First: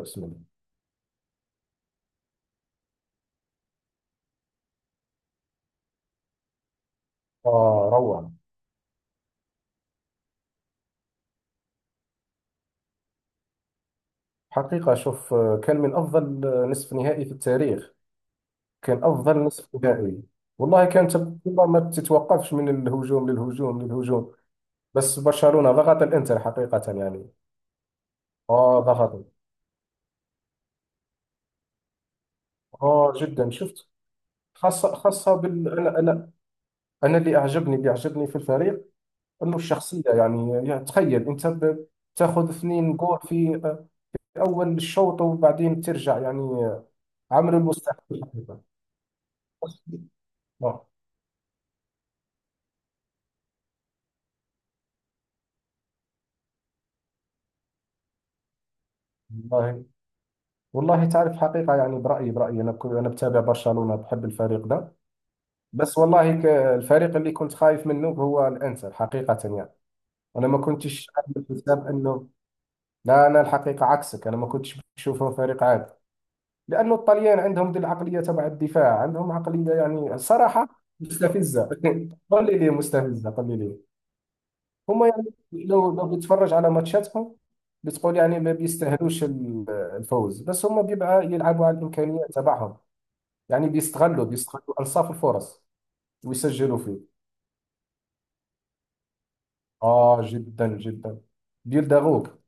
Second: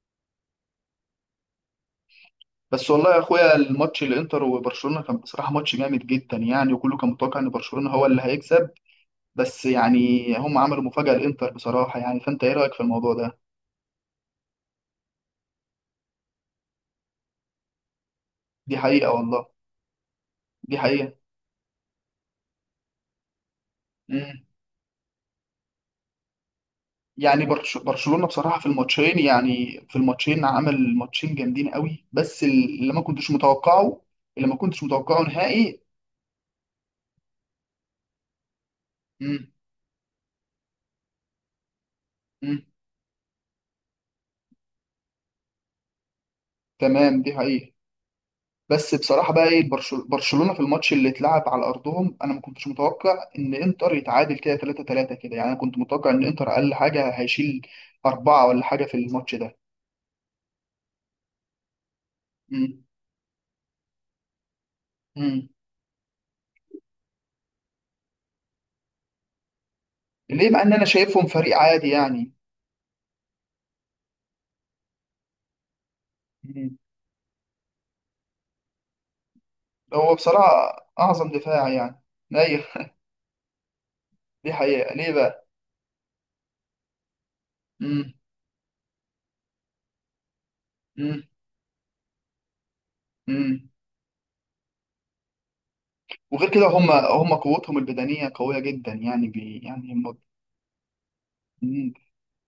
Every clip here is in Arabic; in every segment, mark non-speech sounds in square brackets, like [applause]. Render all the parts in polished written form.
بسم الله. بس والله يا اخويا، الماتش الانتر وبرشلونه كان بصراحه ماتش جامد جدا يعني، وكله كان متوقع ان برشلونه آه هو اللي روعة. هيكسب. بس يعني هم عملوا مفاجاه الانتر بصراحه يعني. فانت ايه رايك في الموضوع ده؟ حقيقة شوف كان من أفضل نصف نهائي في التاريخ. دي كان حقيقه أفضل والله. نصف نهائي، دي والله كان حقيقه. تبقى ما تتوقفش من الهجوم للهجوم للهجوم. امم. بس برشلونة ضغط الإنتر حقيقة يعني. يعني برشلونه بصراحه في آه الماتشين ضغط، يعني في الماتشين عمل ماتشين جامدين قوي، بس اللي ما آه كنتش جدا شفت. متوقعه. اللي ما كنتش خاصة متوقعه خاصة بال نهائي. أنا أنا أنا، اللي أعجبني في الفريق امم أنه الشخصية، يعني تخيل أنت تاخذ امم. 2 جول في أول الشوط، وبعدين ترجع يعني تمام دي عملوا حقيقه. المستحيل حقيقة بس بصراحه بقى ايه، برشلونه في آه. الماتش اللي اتلعب على ارضهم، انا ما كنتش متوقع ان انتر يتعادل كده 3-3 كده يعني. انا كنت متوقع ان انتر اقل حاجه هيشيل اربعه ولا حاجه في الماتش ده. والله تعرف حقيقة، يعني برأيي أنا امم كنت، أنا بتابع برشلونة، بحب الفريق ده. امم. بس والله الفريق اللي كنت خايف منه هو الإنتر حقيقة يعني. أنا ليه ما مع ان انا كنتش شايفهم عامل فريق حساب عادي أنه، يعني؟ لا أنا الحقيقة عكسك، أنا ما كنتش بشوفهم فريق عادي مم. لأنه الطليان عندهم دي العقلية، تبع الدفاع عندهم عقلية هو يعني صراحة بصراحه اعظم مستفزة دفاع [laughs] يعني. قل لي ايوه ليه [laughs] مستفزة، قل لي ليه. دي حقيقه، هم ليه يعني بقى؟ لو بتتفرج على ماتشاتهم امم بتقول يعني ما بيستاهلوش الفوز، بس هم امم بيبقى يلعبوا على الإمكانيات تبعهم، يعني امم. بيستغلوا ألصاف الفرص وغير كده ويسجلوا هم فيه. قوتهم البدنيه قويه جدا يعني، يعني هم. جدا جدا مم. بيلدغوك.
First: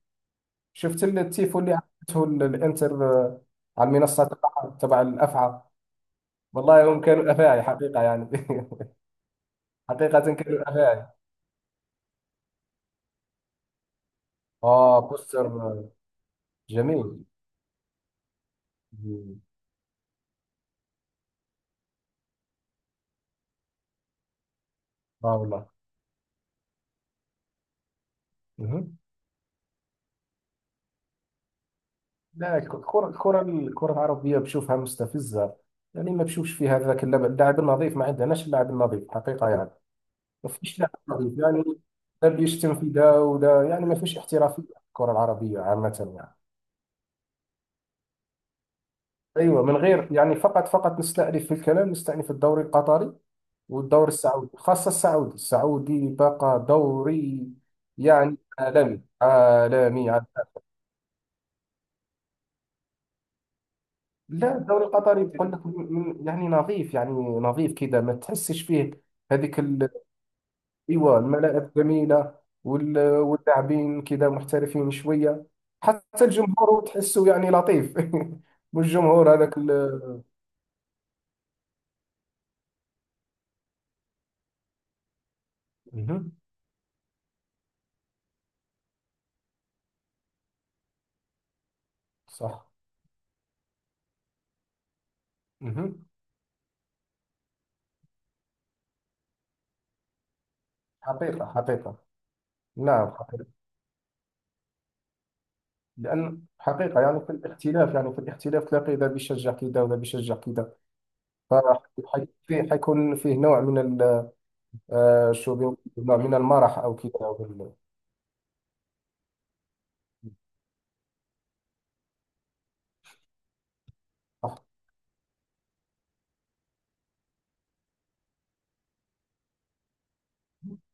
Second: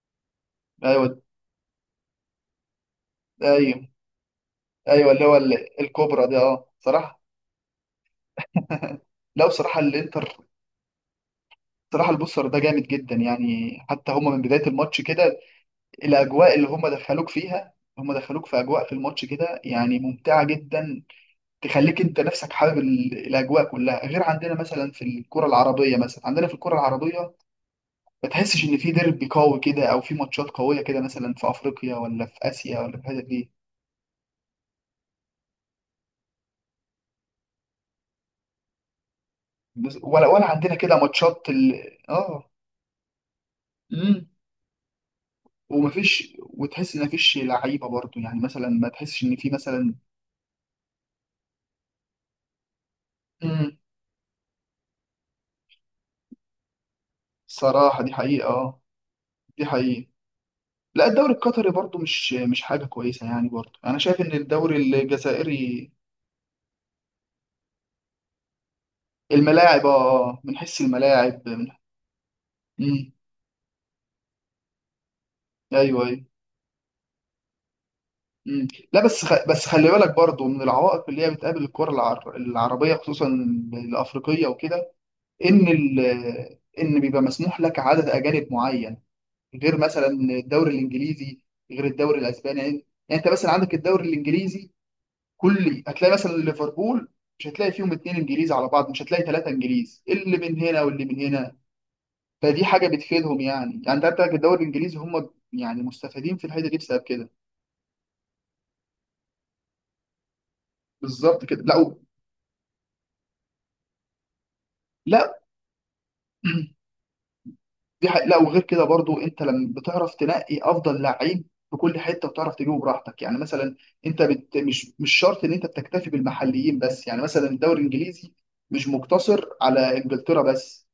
شفت ايوه التيفو اللي عملته الانتر ايوه على المنصة تبع ايوه اللي هو الأفعى. الكوبرا دي اه والله هم صراحه. كانوا أفاعي حقيقة يعني لا بصراحة [laughs] حقيقة الانتر. كانوا أفاعي. بصراحة البوستر ده جامد جدا يعني، حتى هما من بداية الماتش آه، كده، بوستر الأجواء اللي هما جميل. دخلوك فيها. هما دخلوك في أجواء في الماتش مم. كده يعني ممتعة جدا. تخليك أنت نفسك حابب الأجواء كلها. غير عندنا مثلا في آه الكرة والله. العربية، مثلا عندنا في الكرة العربية ما تحسش إن في مهم. ديربي قوي كده أو في ماتشات قوية كده، مثلا في أفريقيا ولا في لا، آسيا ولا في الحتت دي. الكرة العربية بشوفها مستفزة، يعني ما بشوفش فيها ذاك اللعب اللاعب النظيف، ما عندناش اللاعب النظيف حقيقة يعني. ولا عندنا مفيش لا كده احترافية، ماتشات يعني ده آه. بيشتم في ده وده، يعني ما فيش امم. احترافية في الكرة العربية عامة ومفيش يعني. وتحس ان مفيش لعيبه برضو يعني، مثلا ما تحسش ان في ايوه، من مثلا. غير يعني فقط نستأنف في الكلام، نستأنف الدوري القطري امم. والدوري السعودي، خاصة السعودي، السعودي بقى دوري صراحة دي يعني حقيقة اه. عالمي دي حقيقة. عالمي عالمي. لا، الدوري القطري برضو مش حاجة كويسة يعني، برضو أنا شايف إن لا، الدوري الدوري القطري بقول لك، الجزائري يعني نظيف يعني، نظيف كذا ما تحسش فيه هذيك. الملاعب من حيث ايوه الملاعب من. الملاعب جميله، امم. واللاعبين كذا محترفين شويه، أيوه أيوه. حتى الجمهور تحسه يعني لطيف [laughs] امم. مش لا بس جمهور هذاك بس خلي بالك برضو من العوائق اللي هي بتقابل الكرة العربية، خصوصا الأفريقية وكده، إن ال... مهم. إن بيبقى مسموح لك عدد أجانب معين، غير مثلا الدوري الإنجليزي، غير الدوري الأسباني صح. يعني أنت مثلا عندك الدوري الإنجليزي، كل مهم. هتلاقي مثلا ليفربول مش هتلاقي فيهم اتنين انجليز على بعض، مش هتلاقي ثلاثه انجليز اللي من هنا واللي من حقيقه، هنا. حقيقه. فدي حاجه نعم بتفيدهم حقيقه. يعني انت عندك الدوري الانجليزي، هم يعني مستفيدين لان في الحته دي حقيقه بسبب يعني كده. في الاختلاف، يعني في الاختلاف تلاقي ذا بيشجع كذا وذا بيشجع كذا، بالظبط كده. فحيكون فيه نوع من لا شو بيقولوا، نوع من المرح [clears throat] او كذا، أو لا، وغير كده برضو، انت لما بتعرف تنقي افضل لعيب في كل حته وتعرف تجيبه براحتك يعني. مثلا انت صح. مش شرط ان انت بتكتفي بالمحليين بس، يعني مثلا الدوري الانجليزي مش مقتصر على انجلترا بس.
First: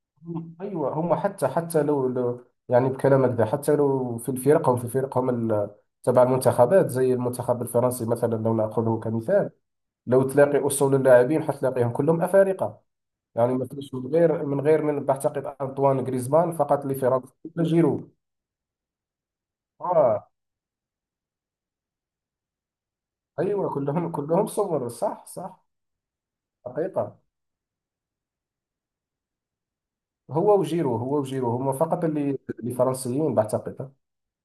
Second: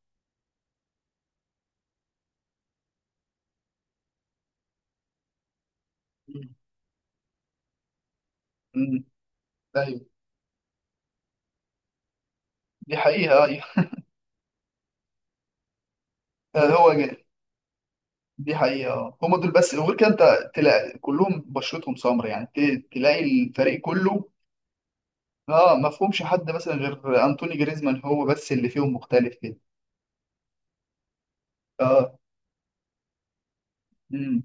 ايوه هم، حتى لو يعني بكلامك ده، حتى لو في الفرق هم في الفرق هم تبع مم. المنتخبات، زي المنتخب الفرنسي مثلا، لو مم. ناخذه كمثال ايوه. لو تلاقي اصول اللاعبين حتلاقيهم كلهم افارقه. دي حقيقه يعني آه،. ما فيش من غير من بعتقد انطوان غريزمان فقط هو جاي. لفرنسا، ولا جيرو. دي حقيقة هما دول بس، وغير كده اه، انت تلاقي كلهم بشرتهم سمر يعني، تلاقي ايوه الفريق كلهم، كله. كلهم صور، صح صح. اه ما فيهمش حد مثلا حقيقه، غير انطوني جريزمان، هو بس اللي فيهم مختلف كده. هو وجيرو هم فقط اه. اللي فرنسيين بعتقد. امم.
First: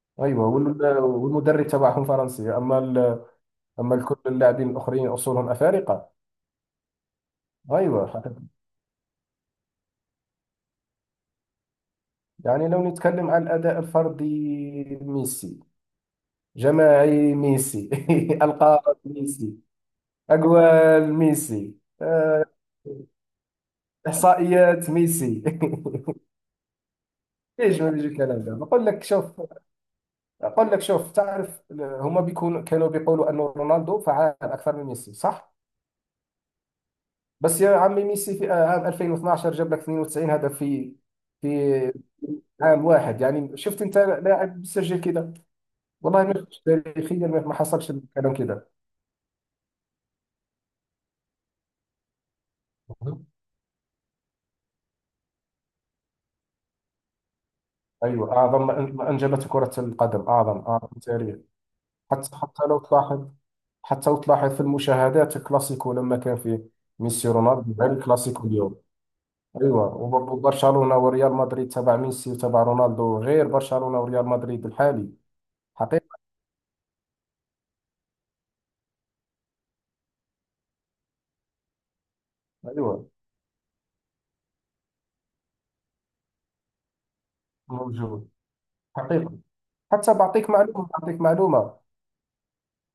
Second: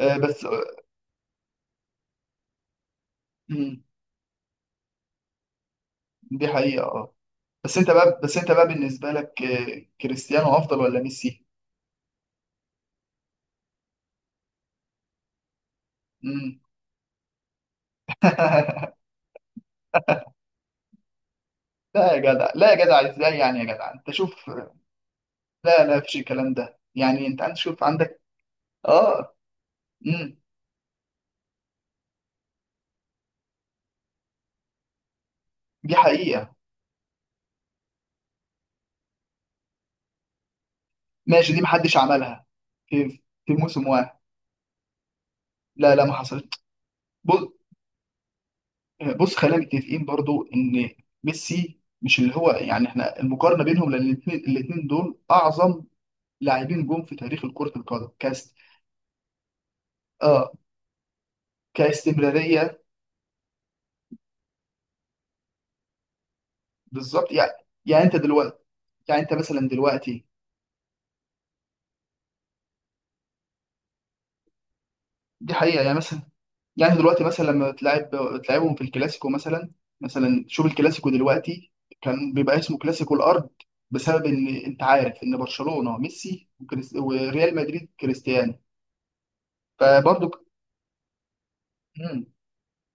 آه بس. ايوه والمدرب تبعهم فرنسي، اما امم. أما الكل اللاعبين الآخرين أصولهم أفارقة. دي حقيقة اه. أيوة بس حقيقة. انت بقى بالنسبة لك كريستيانو افضل ولا ميسي؟ يعني لو نتكلم عن الأداء الفردي، ميسي. امم. جماعي ميسي [laughs] ألقاب [laughs] ميسي. أجوال ميسي. لا يا آه، جدع، لا يا جدع، ازاي يعني، يا جدع انت شوف. إحصائيات ميسي لا لا مفيش [laughs] الكلام ده يعني، انت عندك ايش شوف ما بيجي عندك. الكلام ده، اه. امم. بقول لك شوف، تعرف هما بيكونوا كانوا بيقولوا أنه رونالدو فعال أكثر من ميسي صح. دي حقيقة. بس يا عمي ميسي في عام 2012 جاب لك 92 هدف في ماشي دي في محدش عملها. عام في واحد، في يعني شفت موسم انت واحد. لاعب سجل كده؟ لا لا ما والله حصلت. مش تاريخيا بص ما حصلش الكلام كده. بص، خلينا متفقين برضو ان ميسي مش اللي هو يعني، احنا مهم. المقارنه بينهم لان الاثنين دول اعظم لاعبين جم في تاريخ كره القدم ايوه اعظم ما انجبته كره القدم، اه اعظم اعظم تاريخ. حتى كاستمراريه. لو تلاحظ، في المشاهدات الكلاسيكو لما كان فيه ميسي بالظبط يعني. رونالدو، غير يعني انت الكلاسيكو دلوقتي اليوم. يعني انت مثلا ايوه، دلوقتي، وبرضه برشلونه وريال مدريد تبع ميسي وتبع رونالدو غير برشلونه وريال مدريد الحالي. دي حقيقه يعني حقيقه. مثلا. يعني دلوقتي مثلا لما بتلعبهم في الكلاسيكو مثلا. مثلا شوف الكلاسيكو دلوقتي كان بيبقى اسمه ايوه، كلاسيكو الارض، بسبب ان انت عارف ان برشلونة ميسي، وريال مدريد موجود كريستيانو. حقيقه. حتى فبرضه بعطيك معلومه، مم.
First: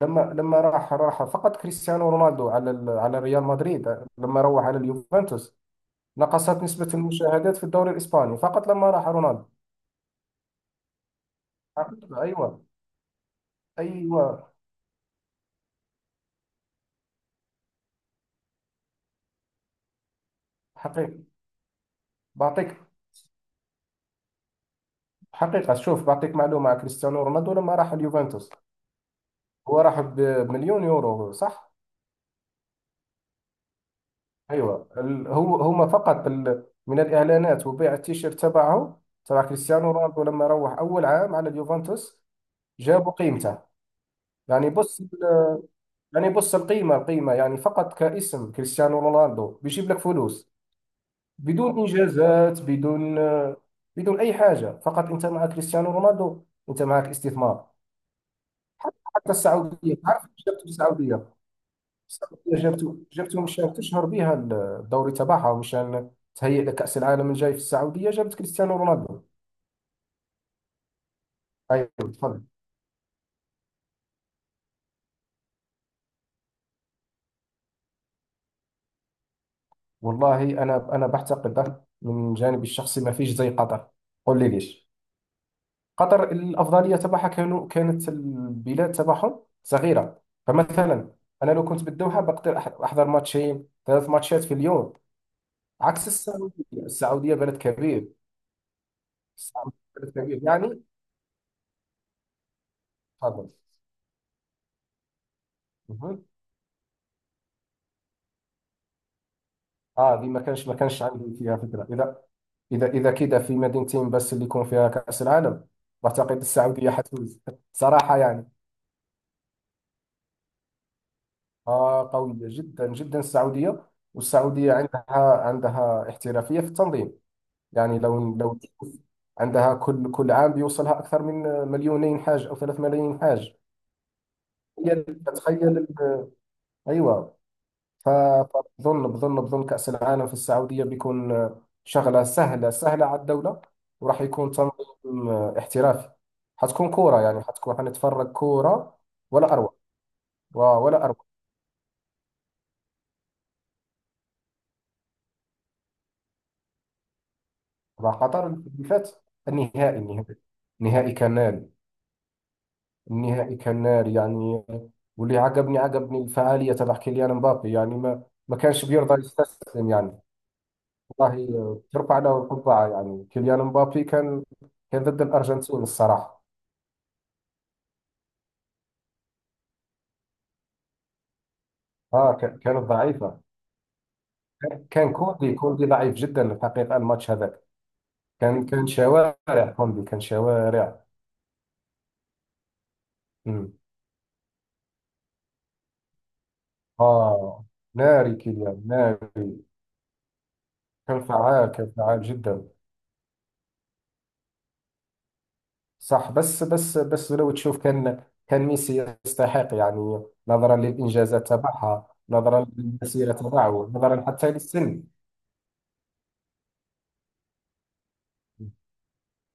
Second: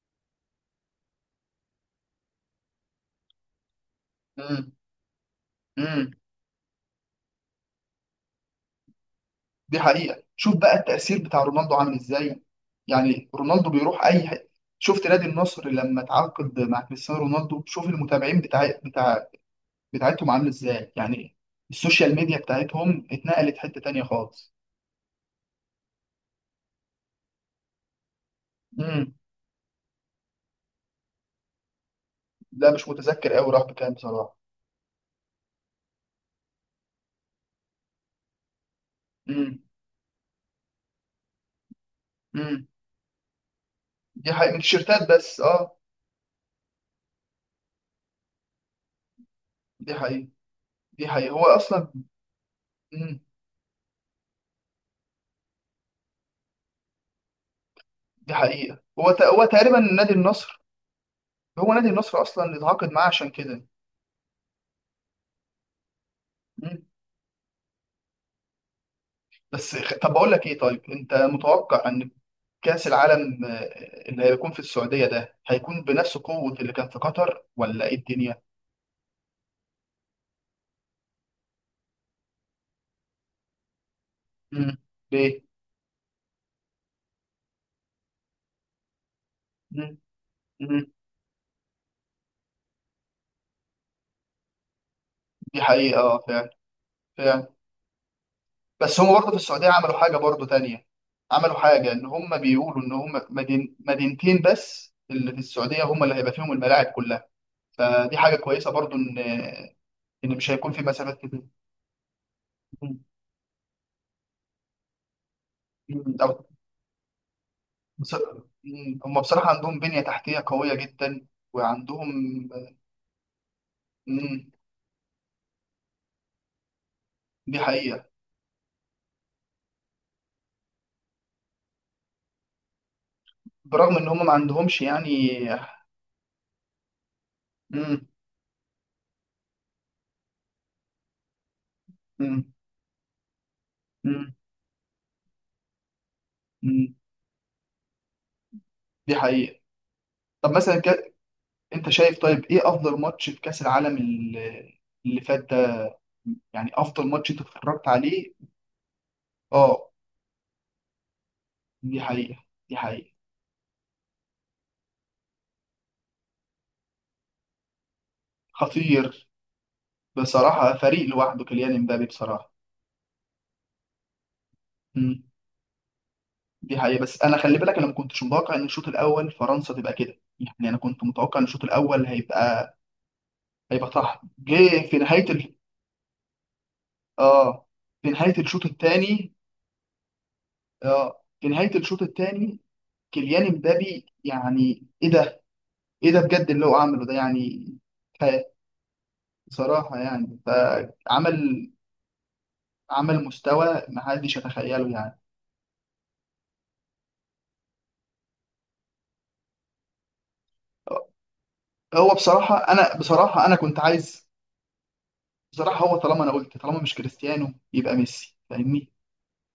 لما راح فقط كريستيانو رونالدو على على ريال مدريد، لما روح مم. على اليوفنتوس مم. نقصت نسبة المشاهدات في الدوري الإسباني فقط لما راح رونالدو. دي حقيقة، شوف بقى التأثير بتاع رونالدو عامل حقيقة ازاي. أيوة. يعني رونالدو بيروح اي حتة، أيوة شفت نادي النصر لما تعاقد مع كريستيانو رونالدو، شوف المتابعين بتاع بتاعتهم عامل ازاي حقيقة. يعني، السوشيال ميديا بعطيك بتاعتهم اتنقلت حتة تانية خالص. حقيقة شوف، بعطيك معلومة على كريستيانو رونالدو لما راح اليوفنتوس. هو راح بمليون يورو صح؟ لا مش متذكر قوي راح بكام بصراحه. أيوة هو هما فقط من الإعلانات وبيع التيشيرت تبعه، تبع امم كريستيانو رونالدو، لما روح أول عام على اليوفنتوس امم. جابوا قيمته. دي حقيقة من يعني بص التيشيرتات بس اه. يعني بص، القيمة يعني فقط كاسم كريستيانو رونالدو بيجيب دي لك حقيقة فلوس، دي حقيقة هو بدون اصلا. انجازات، بدون امم. بدون اي حاجه، فقط انت مع كريستيانو رونالدو انت معك استثمار. دي حقيقة هو حتى هو تقريبا السعوديه، نادي عارف، النصر، جابته السعوديه، هو نادي النصر اصلا اللي السعوديه اتعاقد جابته، معاه عشان كده. مشان تشهر بها الدوري تبعها، ومشان تهيئ امم. لكاس العالم الجاي في السعوديه جابت كريستيانو رونالدو. طب بقول لك ايه، طيب انت متوقع ايوه ان تفضل. كأس العالم اللي هيكون في السعودية ده هيكون بنفس قوة اللي كان في قطر، ولا ايه الدنيا؟ والله انا بعتقد من جانبي الشخصي ما فيش زي قطر. قول لي امم. ليش. ليه. قطر الأفضلية تبعها كانت البلاد تبعهم امم صغيرة، امم. فمثلا أنا لو كنت بالدوحة بقدر أحضر 3 ماتشات في اليوم، دي حقيقة عكس اه فعلا. السعودية. السعودية فعلا. بلد كبير، بس هم برضه في السعودية السعودية عملوا بلد حاجة كبير برضه يعني. تانية، عملوا حاجة إن هم بيقولوا إن هم تفضل. مدينتين بس اللي في السعودية هم اللي مهم. هيبقى فيهم الملاعب كلها. فدي حاجة كويسة برضه، إن اه دي مش هيكون ما في كانش مسافات عندي كتير. فيها فكرة، إذا مم. إذا كده في مدينتين بس اللي يكون فيها كأس العالم. مم. بعتقد أو السعودية حتفوز [laughs] بص- صراحة يعني. مم. هم بصراحة عندهم بنية تحتية قوية جدا، وعندهم. آه قوية جدا جدا السعودية، مم. والسعودية عندها، احترافية في التنظيم. دي يعني حقيقة. لو تشوف عندها كل عام بيوصلها أكثر من 2 مليون حاج، أو 3 ملايين حاج. برغم إن هم ما عندهمش تخيل، يعني. تخيل أيوة. مم. فبظن بظن بظن كأس العالم في السعودية بيكون شغلة مم. سهلة، سهلة على الدولة، وراح مم. يكون تنظيم احترافي، حتكون مم. كورة يعني، حتكون حنتفرج كورة دي ولا حقيقة. أروع. طب مثلا، ولا أروع. انت شايف طيب ايه افضل ماتش في كاس العالم اللي فات ده، يعني افضل ماتش انت اتفرجت مع عليه؟ قطر اللي فات، اه. النهائي. النهائي نهائي كان دي حقيقة دي حقيقة. النهائي كان ناري يعني. واللي عجبني الفعالية تبع كيليان مبابي، يعني ما كانش بيرضى خطير، يستسلم يعني. بصراحة فريق لوحده كيليان والله امبابي ترفع له بصراحة. القبعة، يعني كيليان مبابي كان ضد مم. الأرجنتين الصراحة. دي حقيقة، بس انا خلي بالك، انا ما كنتش متوقع ان الشوط الاول فرنسا تبقى كده يعني، انا كنت متوقع ان الشوط الاول اه كانت ضعيفة. هيبقى طحن. جه في كان نهاية كوندي ضعيف جدا الحقيقة الماتش هذاك، اه في نهاية الشوط كان الثاني شوارع، كوندي كان شوارع. اه في نهاية الشوط الثاني كيليان امم. امبابي يعني ايه ده، ايه ده بجد اللي هو عمله ده اه يعني، ناري، كفاية كيليان ناري. بصراحة يعني. كان فعال جدا. عمل مستوى محدش يتخيله يعني. صح. بس لو تشوف كان ميسي يستحق، يعني نظرا للإنجازات هو تبعها، بصراحة نظرا للمسيرة أنا كنت تبعه، نظرا عايز حتى للسن. بصراحة. هو طالما أنا قلت، طالما مش كريستيانو يبقى ميسي، فاهمني؟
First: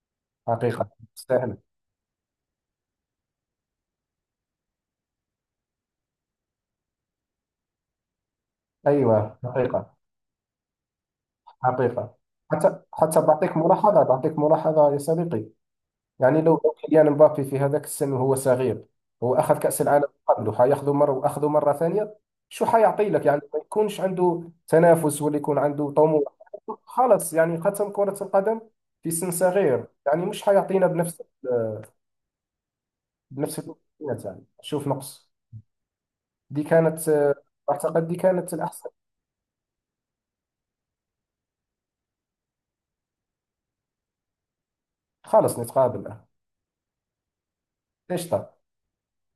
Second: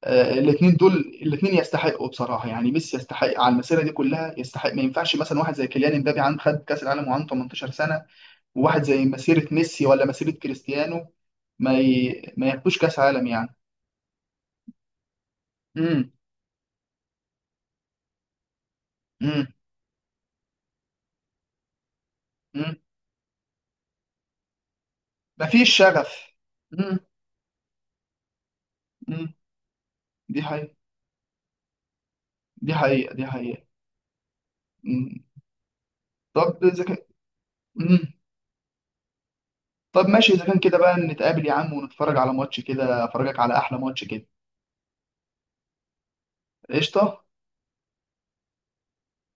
آه الاتنين حقيقة دول، الاتنين يستاهل. يستحقوا بصراحة يعني. ميسي يستحق على المسيرة دي كلها يستحق، ما ينفعش مثلا واحد زي كيليان امبابي عن خد كأس العالم وعنده 18 سنة، وواحد زي أيوة مسيرة ميسي حقيقة ولا مسيرة كريستيانو حقيقة. ما ياخدوش كأس حتى عالم يعني. بعطيك ملاحظة يا صديقي. امم يعني لو كيليان مبابي في هذاك السن وهو صغير هو امم. اخذ كاس العالم، قبله حياخذه مره، واخذه مره ثانيه شو حيعطي لك، يعني ما يكونش عنده تنافس ولا يكون مفيش عنده طموح، شغف. مم. خلص يعني ختم كره القدم في سن مم. صغير، يعني دي مش حقيقة حيعطينا بنفس، دي حقيقة دي بنفس حقيقة. الامكانيات، يعني شوف مم. نقص. طب دي إذا كان. كانت اعتقد مم. دي كانت الاحسن. طب ماشي، إذا كان كده بقى نتقابل يا عم ونتفرج على ماتش كده، أفرجك على أحلى ماتش كده. خلص نتقابل. قشطة. ليش طب.